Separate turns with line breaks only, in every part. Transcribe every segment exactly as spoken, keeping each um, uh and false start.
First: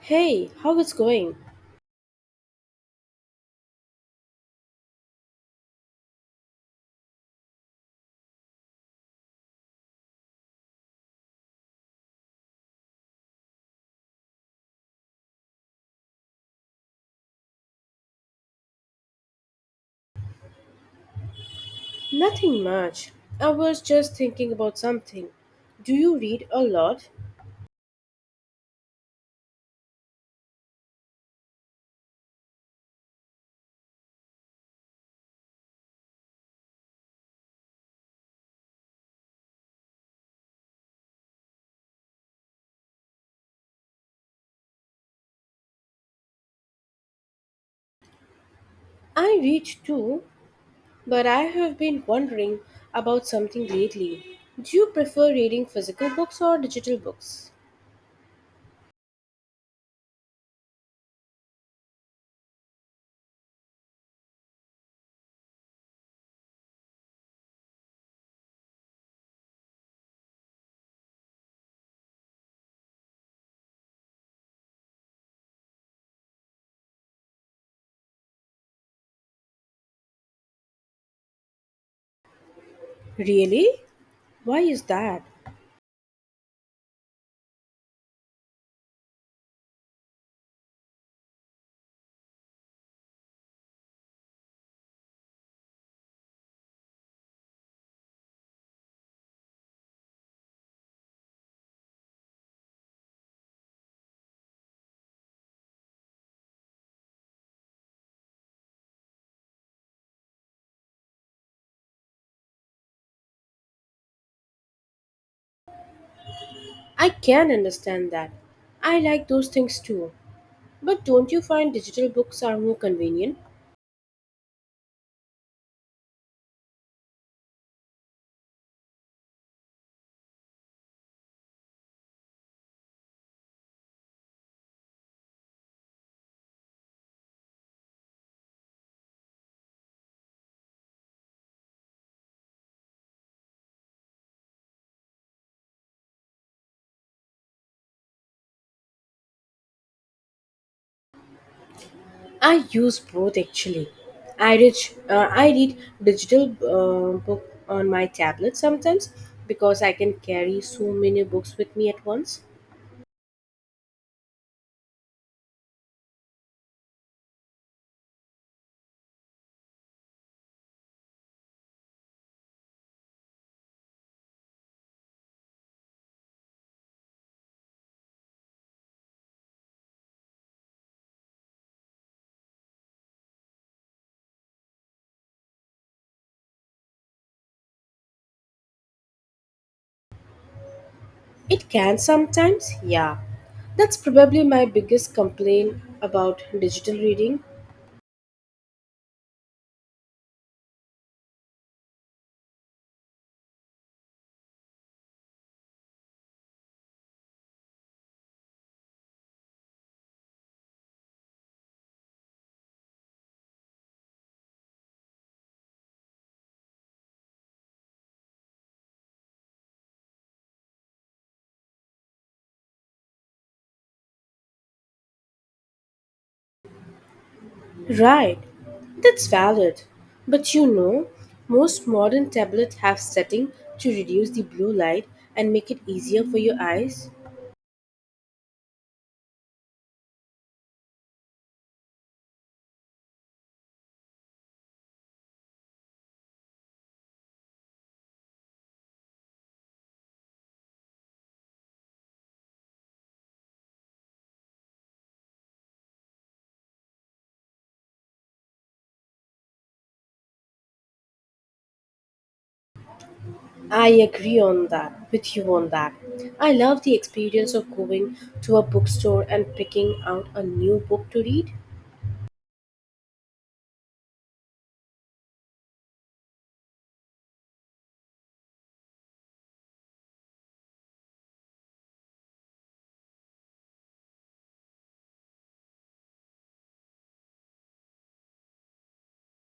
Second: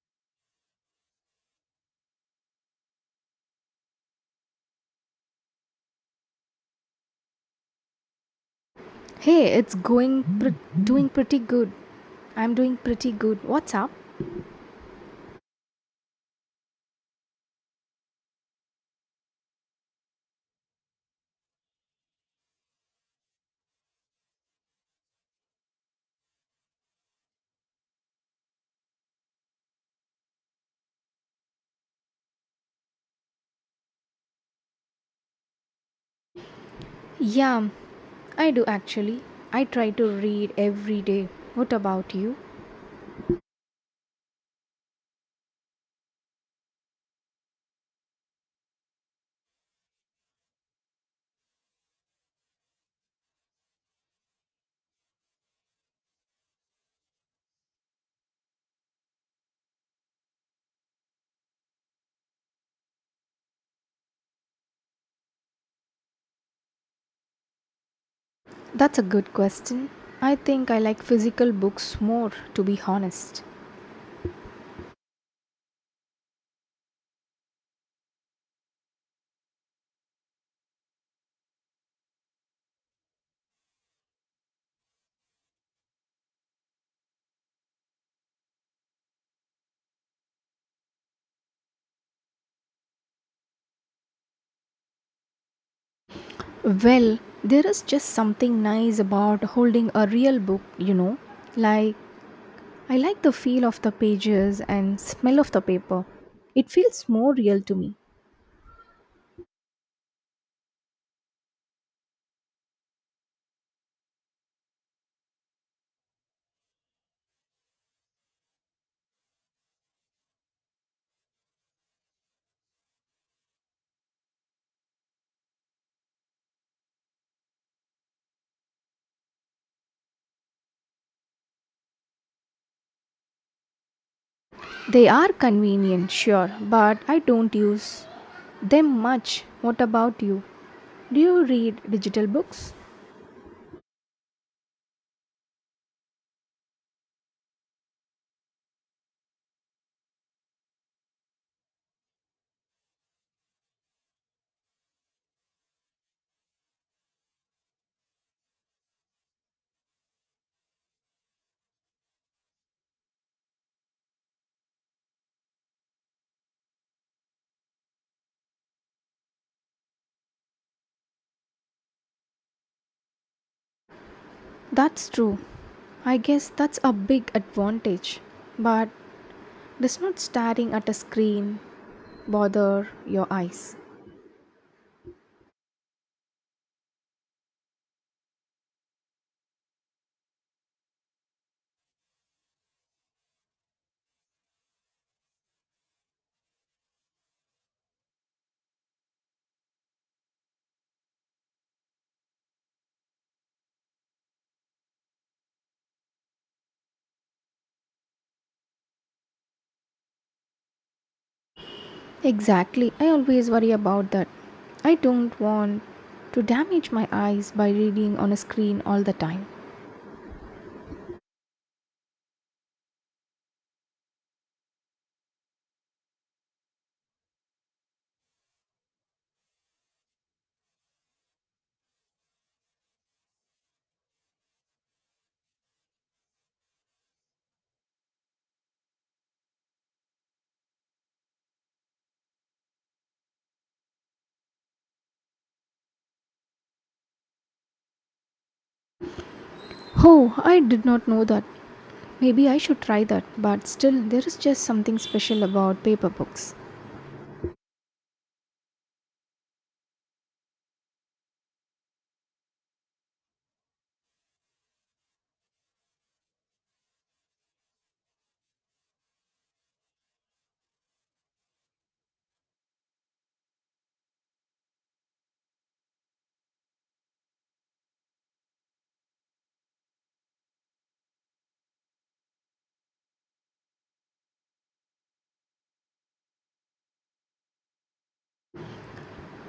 Hey, how is going?
Hey, it's going pr- doing pretty good. I'm doing pretty good. What's up?
Nothing much. I was just thinking about something. Do you read a lot?
Yeah, I do actually. I try to read every day. What about you?
I read too, but I have been wondering about something lately. Do you prefer reading physical books or digital books?
That's a good question. I think I like physical books more, to be honest.
Really? Why is that?
Well, there is just something nice about holding a real book, you know. Like, I like the feel of the pages and smell of the paper. It feels more real to me.
I can understand that. I like those things too. But don't you find digital books are more convenient?
They are convenient, sure, but I don't use them much. What about you? Do you read digital books?
I use both actually. I read, uh, I read digital uh, book on my tablet sometimes because I can carry so many books with me at once.
That's true. I guess that's a big advantage. But does not staring at a screen bother your eyes?
It can sometimes, yeah. That's probably my biggest complaint about digital reading.
Exactly. I always worry about that. I don't want to damage my eyes by reading on a screen all the time.
Right. That's valid. But you know, most modern tablets have setting to reduce the blue light and make it easier for your eyes.
Oh, I did not know that. Maybe I should try that, but still, there is just something special about paper books.
I agree on that with you on that. I love the experience of going to a bookstore and picking out a new book to read.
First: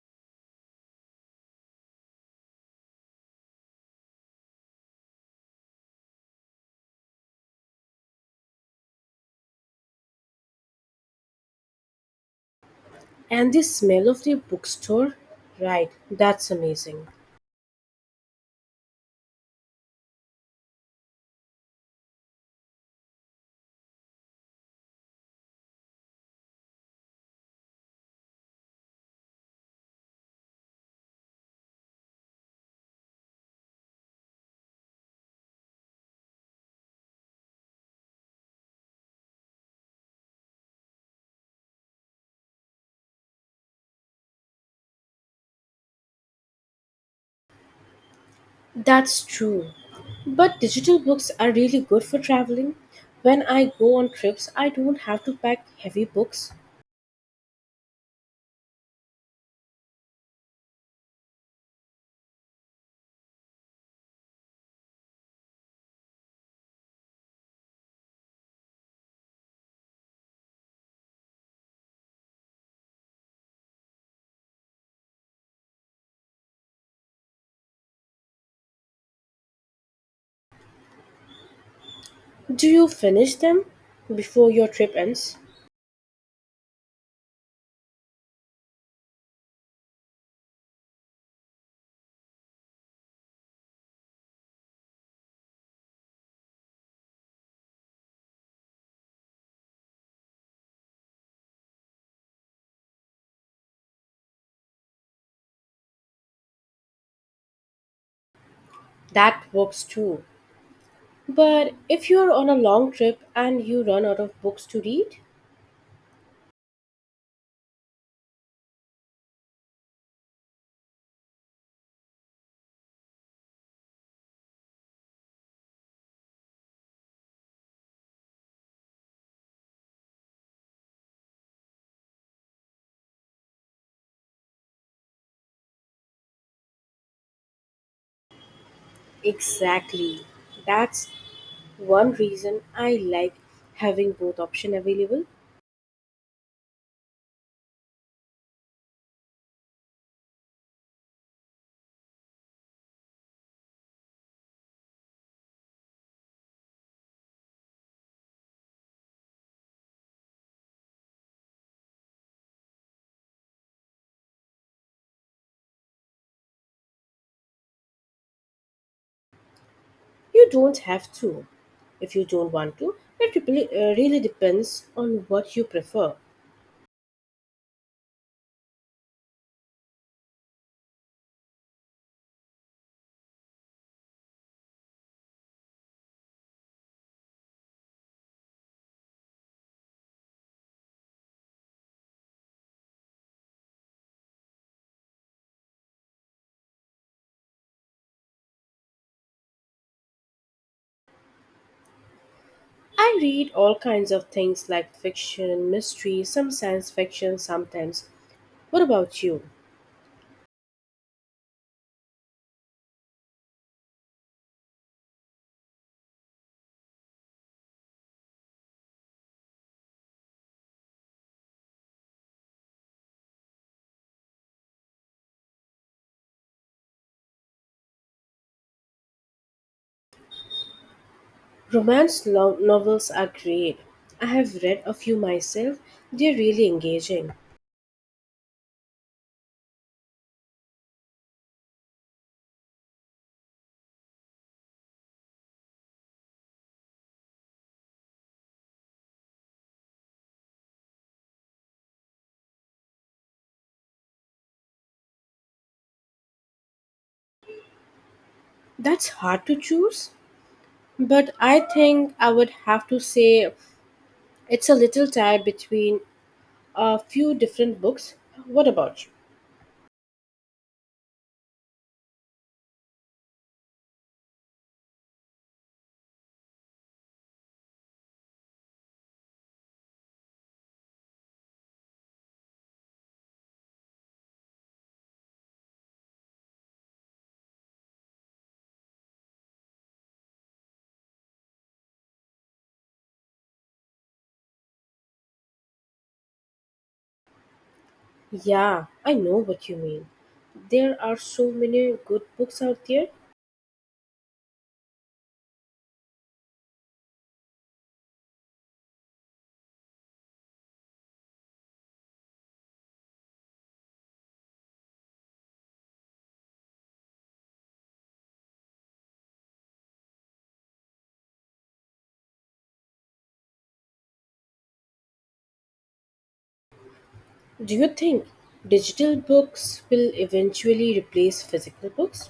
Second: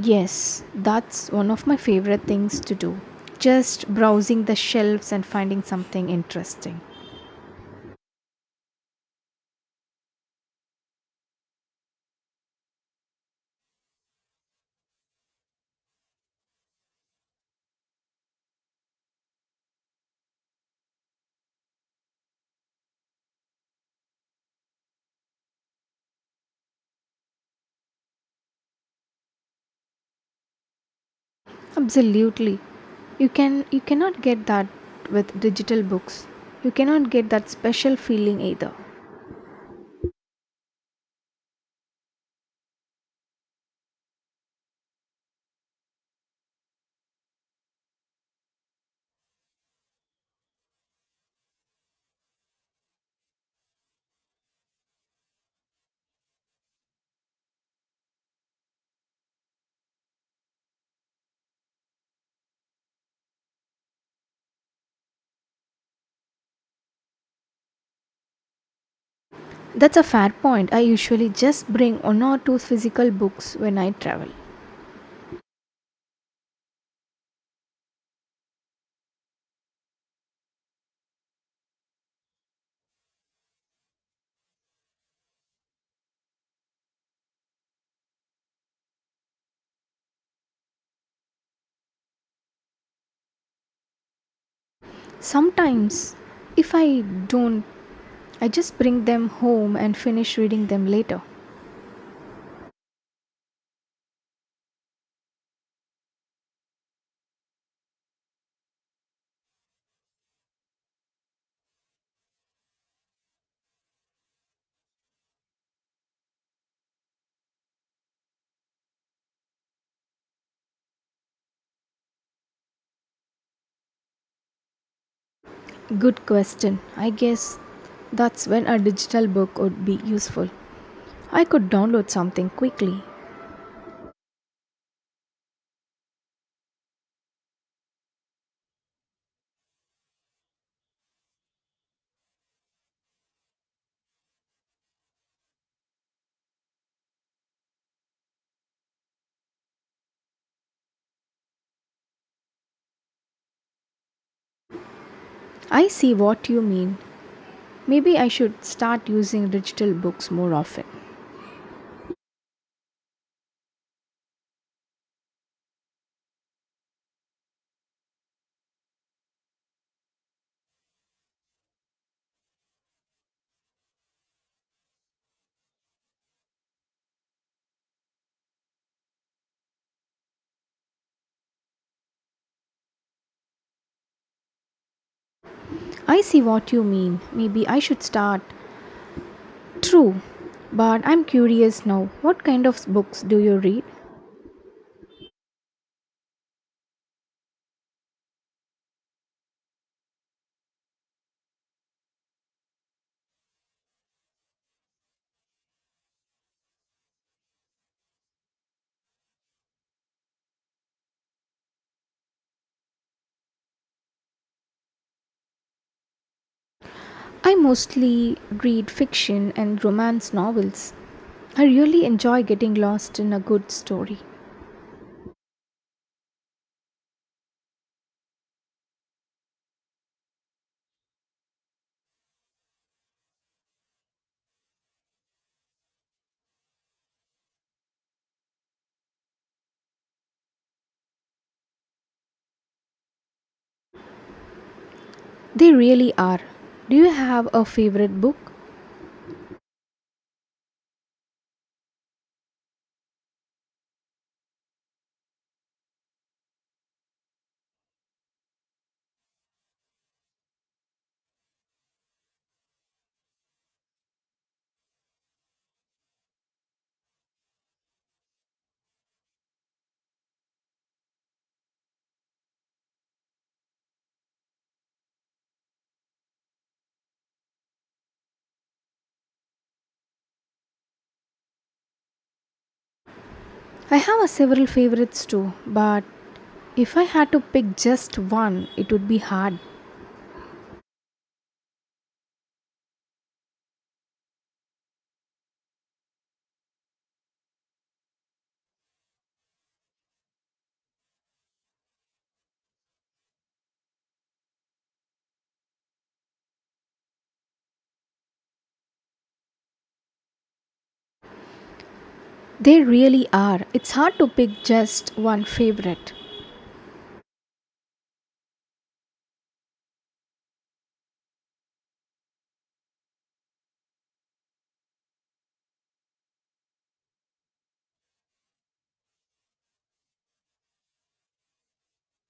Yes, that's one of my favorite things to do. Just browsing the shelves and finding something interesting.
And the smell of the bookstore, right, that's amazing.
Absolutely. You can you cannot get that with digital books. You cannot get that special feeling either.
That's true. But digital books are really good for traveling. When I go on trips, I don't have to pack heavy books.
That's a fair point. I usually just bring one or two physical books when I travel.
Do you finish them before your trip ends?
Sometimes, if I don't, I just bring them home and finish reading them later.
That works too. But if you're on a long trip and you run out of books to read,
Good question. I guess that's when a digital book would be useful. I could download something quickly.
exactly. That's one reason I like having both option available.
I see what you mean. Maybe I should start using digital books more often.
You don't have to if you don't want to. It really, uh, really depends on what you prefer.
I see what you mean. Maybe I should start. True. But I'm curious now. What kind of books do you read?
I read all kinds of things like fiction, mystery, some science fiction sometimes. What about you?
I mostly read fiction and romance novels. I really enjoy getting lost in a good story.
Romance lo- novels are great. I have read a few myself. They're really engaging.
They really are. Do you have a favorite book?
That's hard to choose, but I think I would have to say it's a little tied between a few different books. What about you?
I have a several favorites too, but if I had to pick just one, it would be hard.
Yeah, I know what you mean. There are so many good books out there.
They really are. It's hard to pick just one favorite.
Do you think digital books will eventually replace physical books?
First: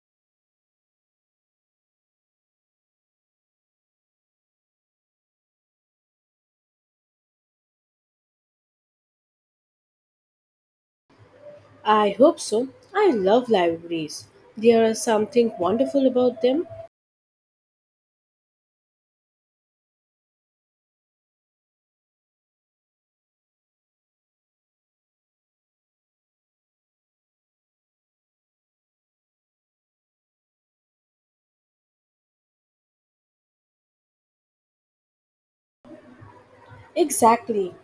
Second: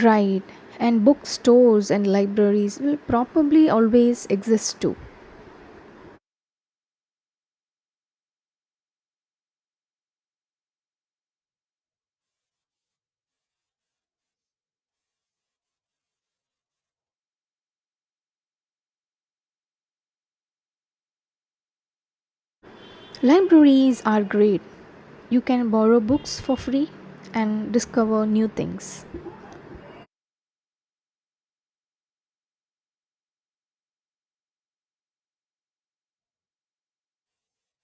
Right. And bookstores and libraries will probably always exist too.
I hope so. I love libraries. There is something wonderful about them.
Libraries are great. You can borrow books for free and discover new things.
Exactly.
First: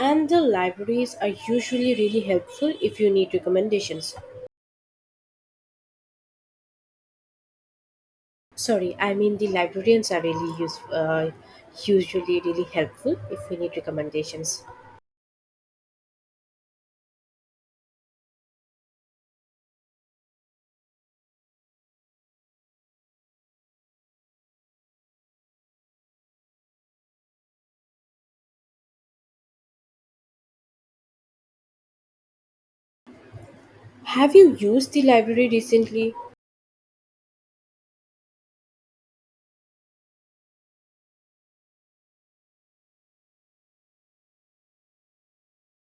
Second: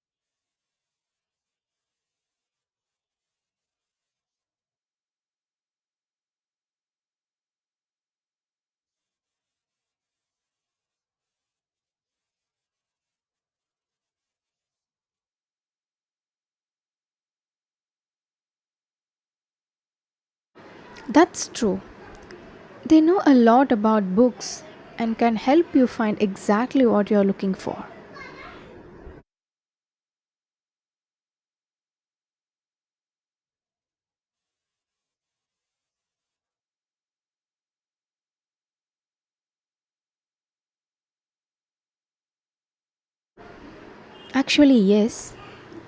And the libraries are usually really helpful if you need recommendations. Sorry, I mean the librarians are really use, uh, usually really helpful if we need recommendations.
That's true. They know a lot about books and can help you find exactly what you're looking for.
Have you used the library recently?
Actually, yes.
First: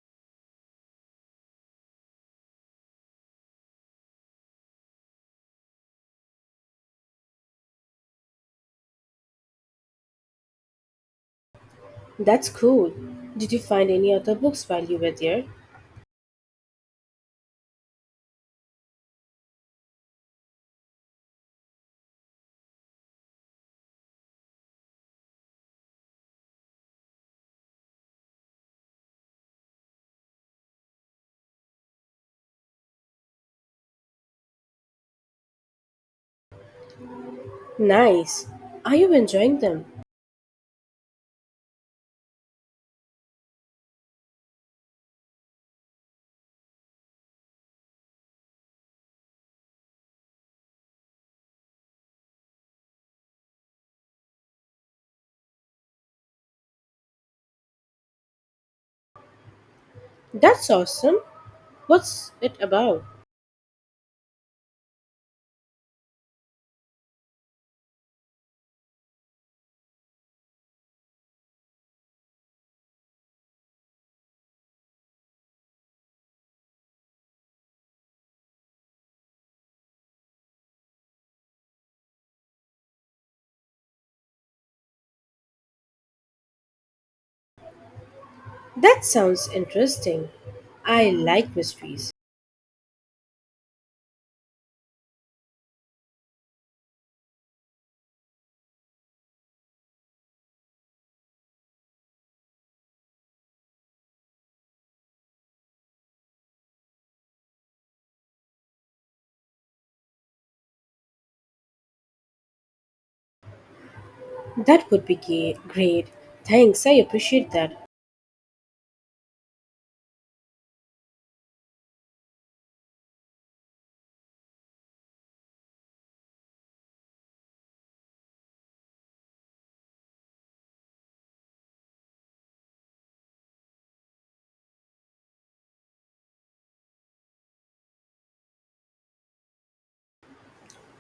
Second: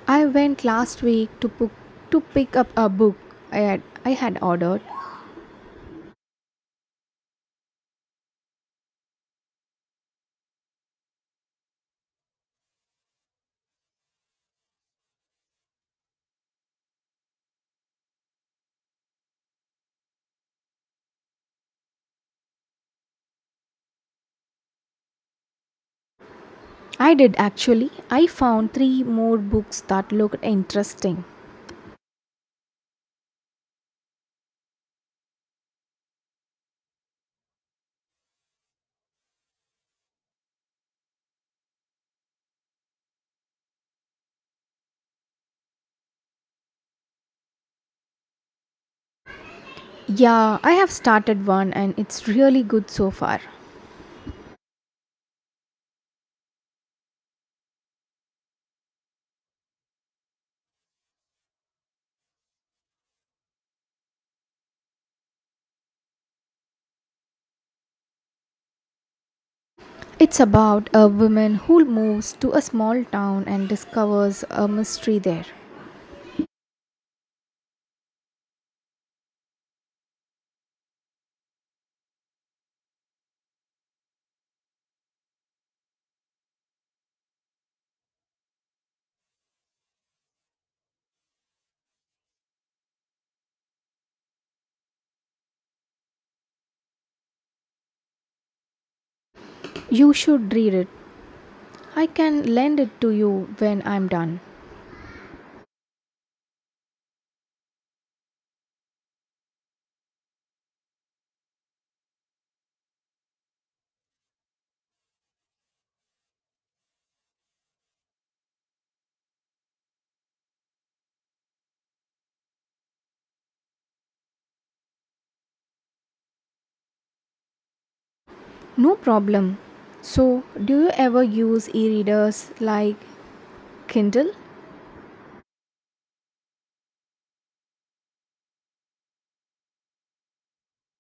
I went last week to book, to pick up a book I had I had ordered.
That's cool. Did you find any other books while you were there?
I did actually. I found three more books that looked interesting.
Nice. Are you enjoying them?
Yeah, I have started one and it's really good so far.
That's awesome. What's it about?
It's about a woman who moves to a small town and discovers a mystery there.
That sounds interesting. I like mysteries.
You should read it. I can lend it to you when I'm done.
That would be ga- great. Thanks, I appreciate that.
No problem. So, do you ever use e readers like Kindle?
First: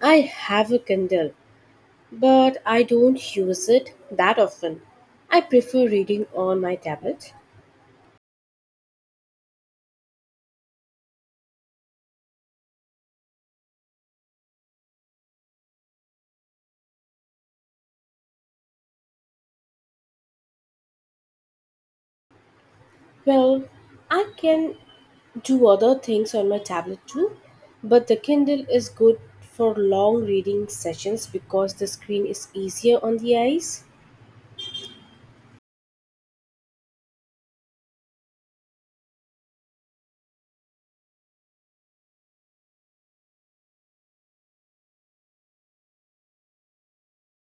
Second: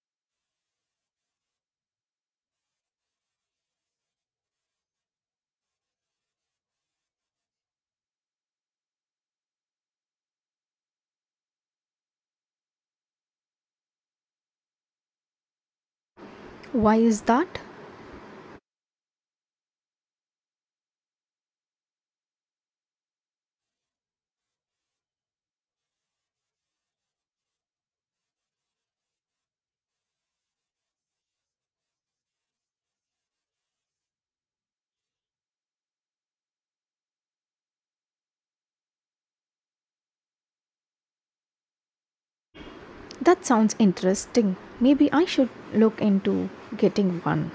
I have a Kindle, but I don't use it that often. I prefer reading on my tablet.
Why is that?
Well, I can do other things on my tablet too, but the Kindle is good for long reading sessions because the screen is easier on the eyes.
That sounds interesting. Maybe I should look into getting one.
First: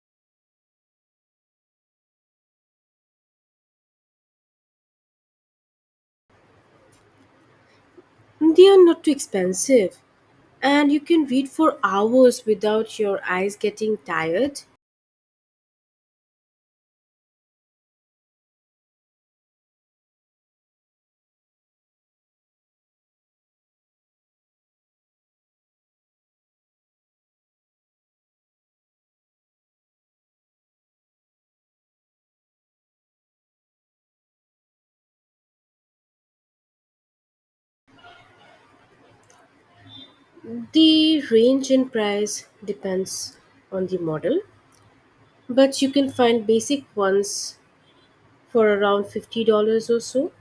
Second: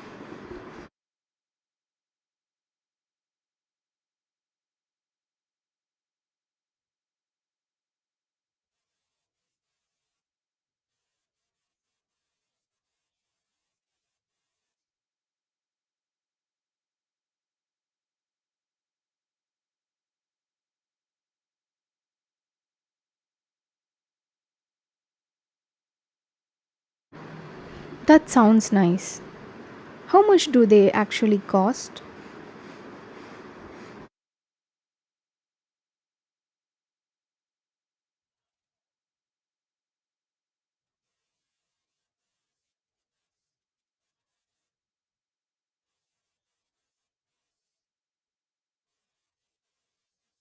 They are not too expensive, and you can read for hours without your eyes getting tired.
That sounds nice. How much do they actually cost?
The range in price depends on the model, but you can find basic ones for around fifty dollars or so?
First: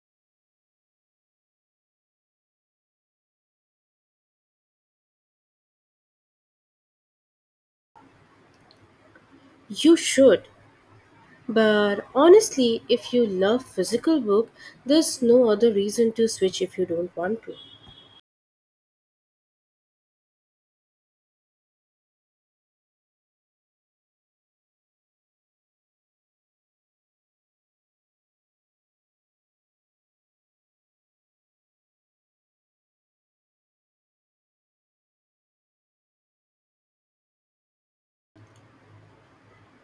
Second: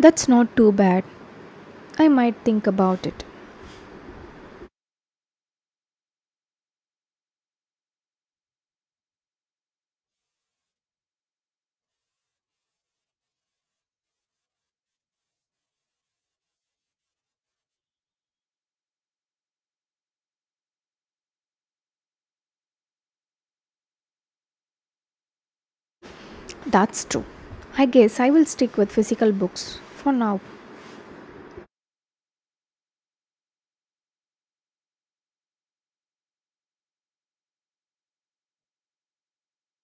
That's not too bad. I might think about it.
You should. But honestly, if you love physical book, there's no other reason to switch if you don't want to.
That's true. I guess I will stick with physical books for now.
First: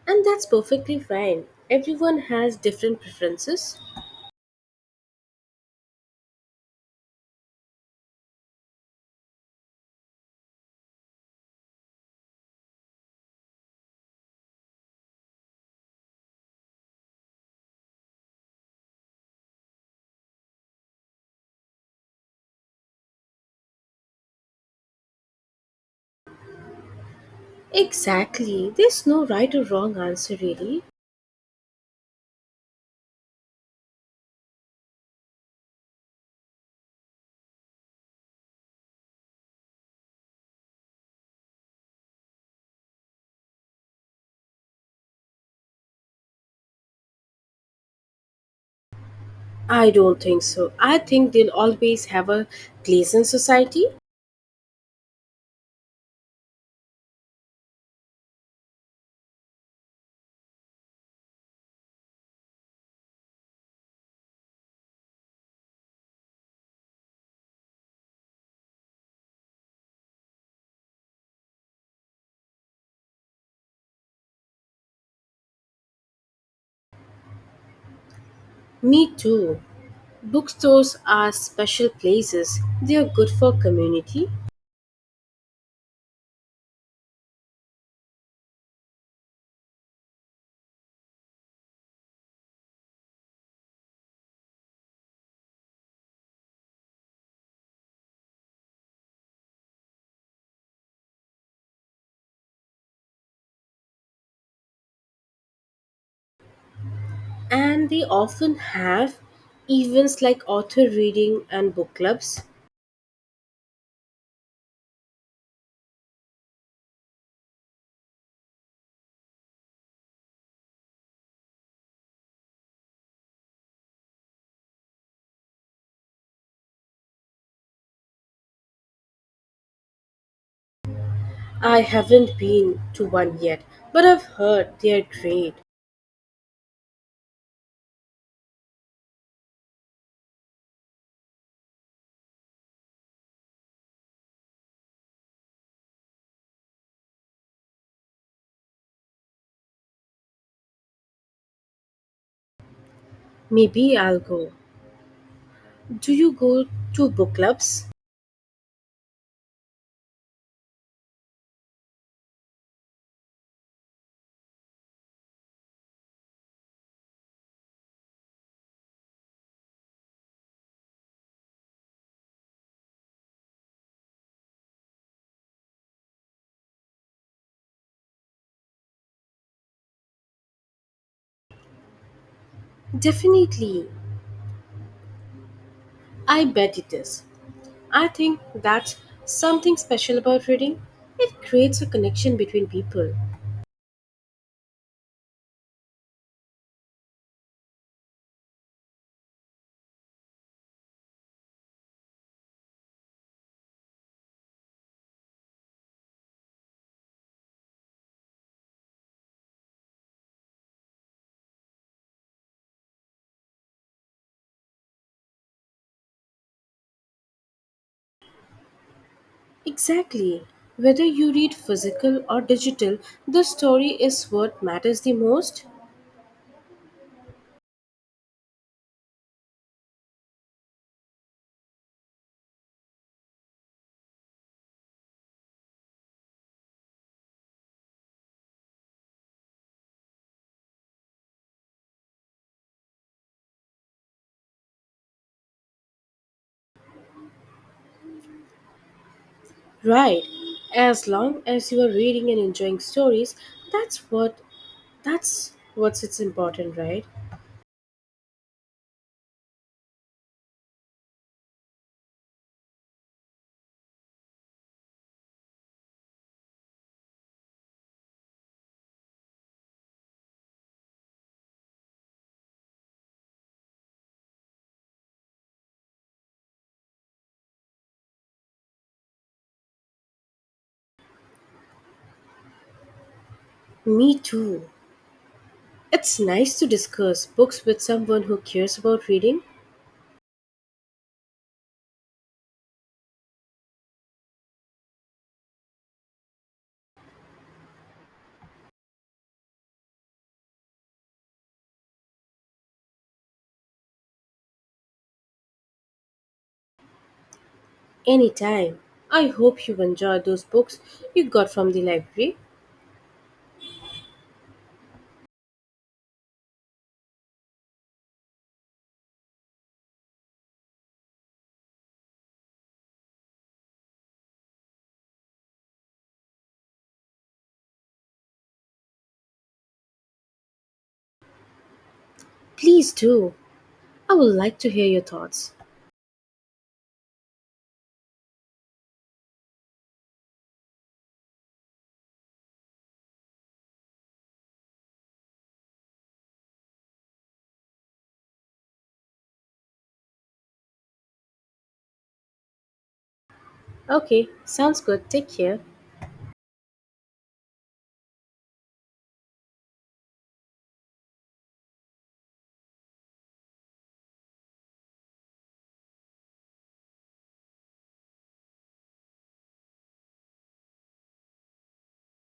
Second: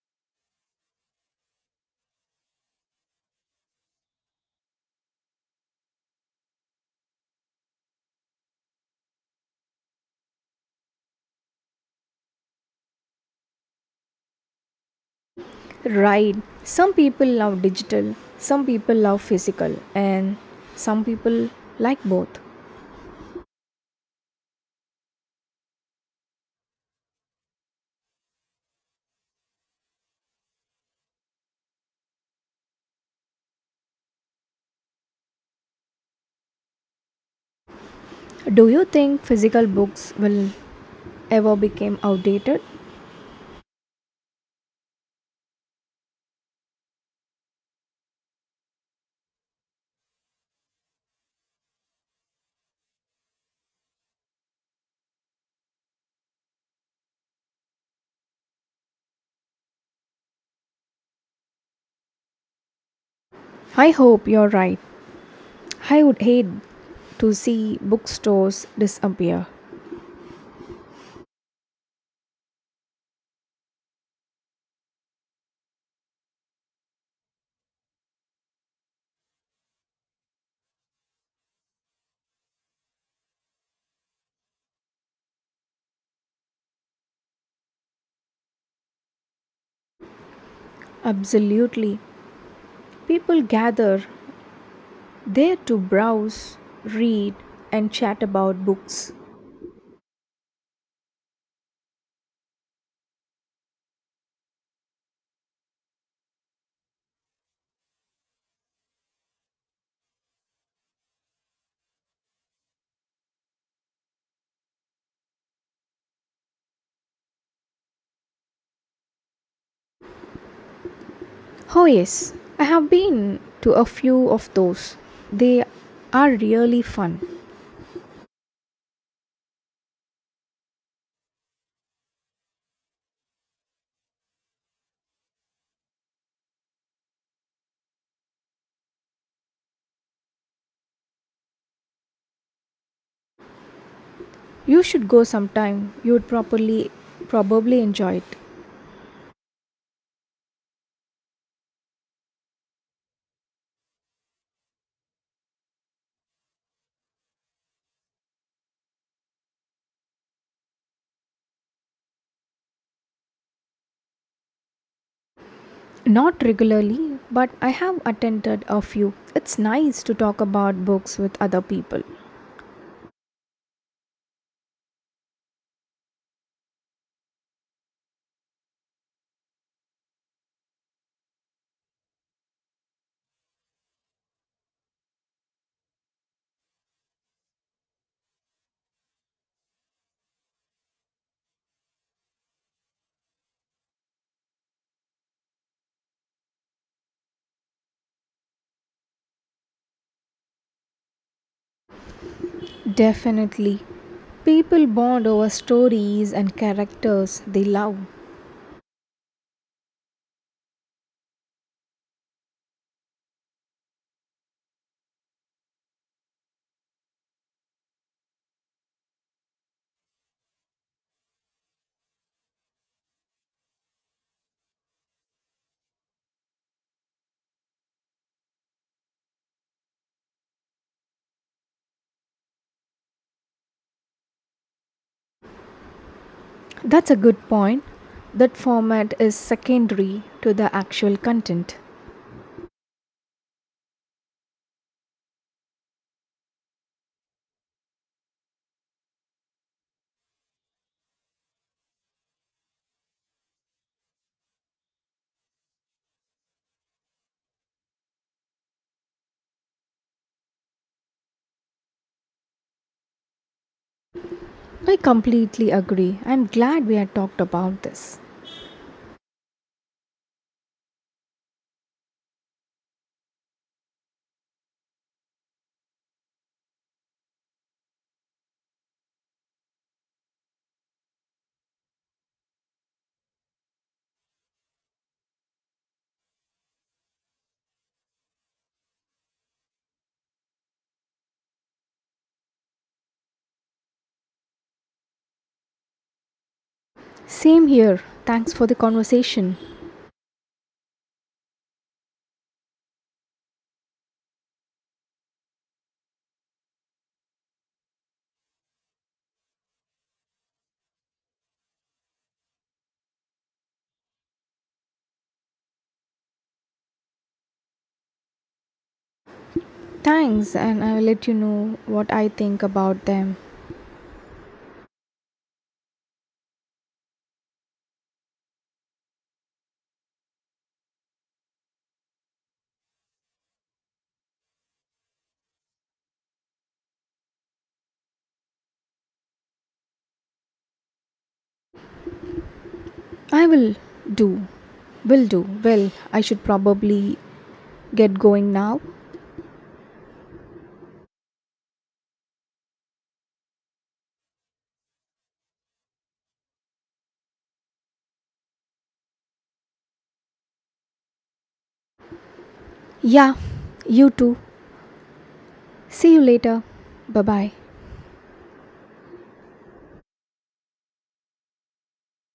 And that's perfectly fine. Everyone has different preferences.
Right. Some people love digital, some people love physical, and some people like both.
Exactly. There's no right or wrong answer really.
Do you think physical books will ever become outdated?
I don't think so. I think they'll always have a place in society.
I hope you're right. I would hate to see bookstores disappear.
Me too. Bookstores are special places. They are good for community.
Absolutely. People gather there to browse, read, and chat about books.
And they often have events like author reading and book clubs.
Oh, yes, I have been to a few of those. They are really fun.
I haven't been to one yet, but I've heard they're great.
You should go sometime. You would properly, probably enjoy it.
Maybe I'll go. Do you go to book clubs?
Not regularly, but I have attended a few. It's nice to talk about books with other people.
Definitely. I bet it is. I think that's something special about reading. It creates a connection between people.
Definitely. People bond over stories and characters they love.
Exactly. Whether you read physical or digital, the story is what matters the most.
That's a good point. That format is secondary to the actual content.
Right. As long as you are reading and enjoying stories, that's what that's what's it's important, right?
I completely agree. I'm glad we had talked about this.
Me too. It's nice to discuss books with someone who cares about reading
Same here. Thanks for the conversation.
anytime. I hope you enjoyed those books you got from the library.
Thanks, and I will let you know what I think about them.
Please do. I would like to hear your thoughts.
I will do. Will do. Well, I should probably get going now.
Okay, sounds good. Take care.
Yeah, you too. See you later. Bye bye.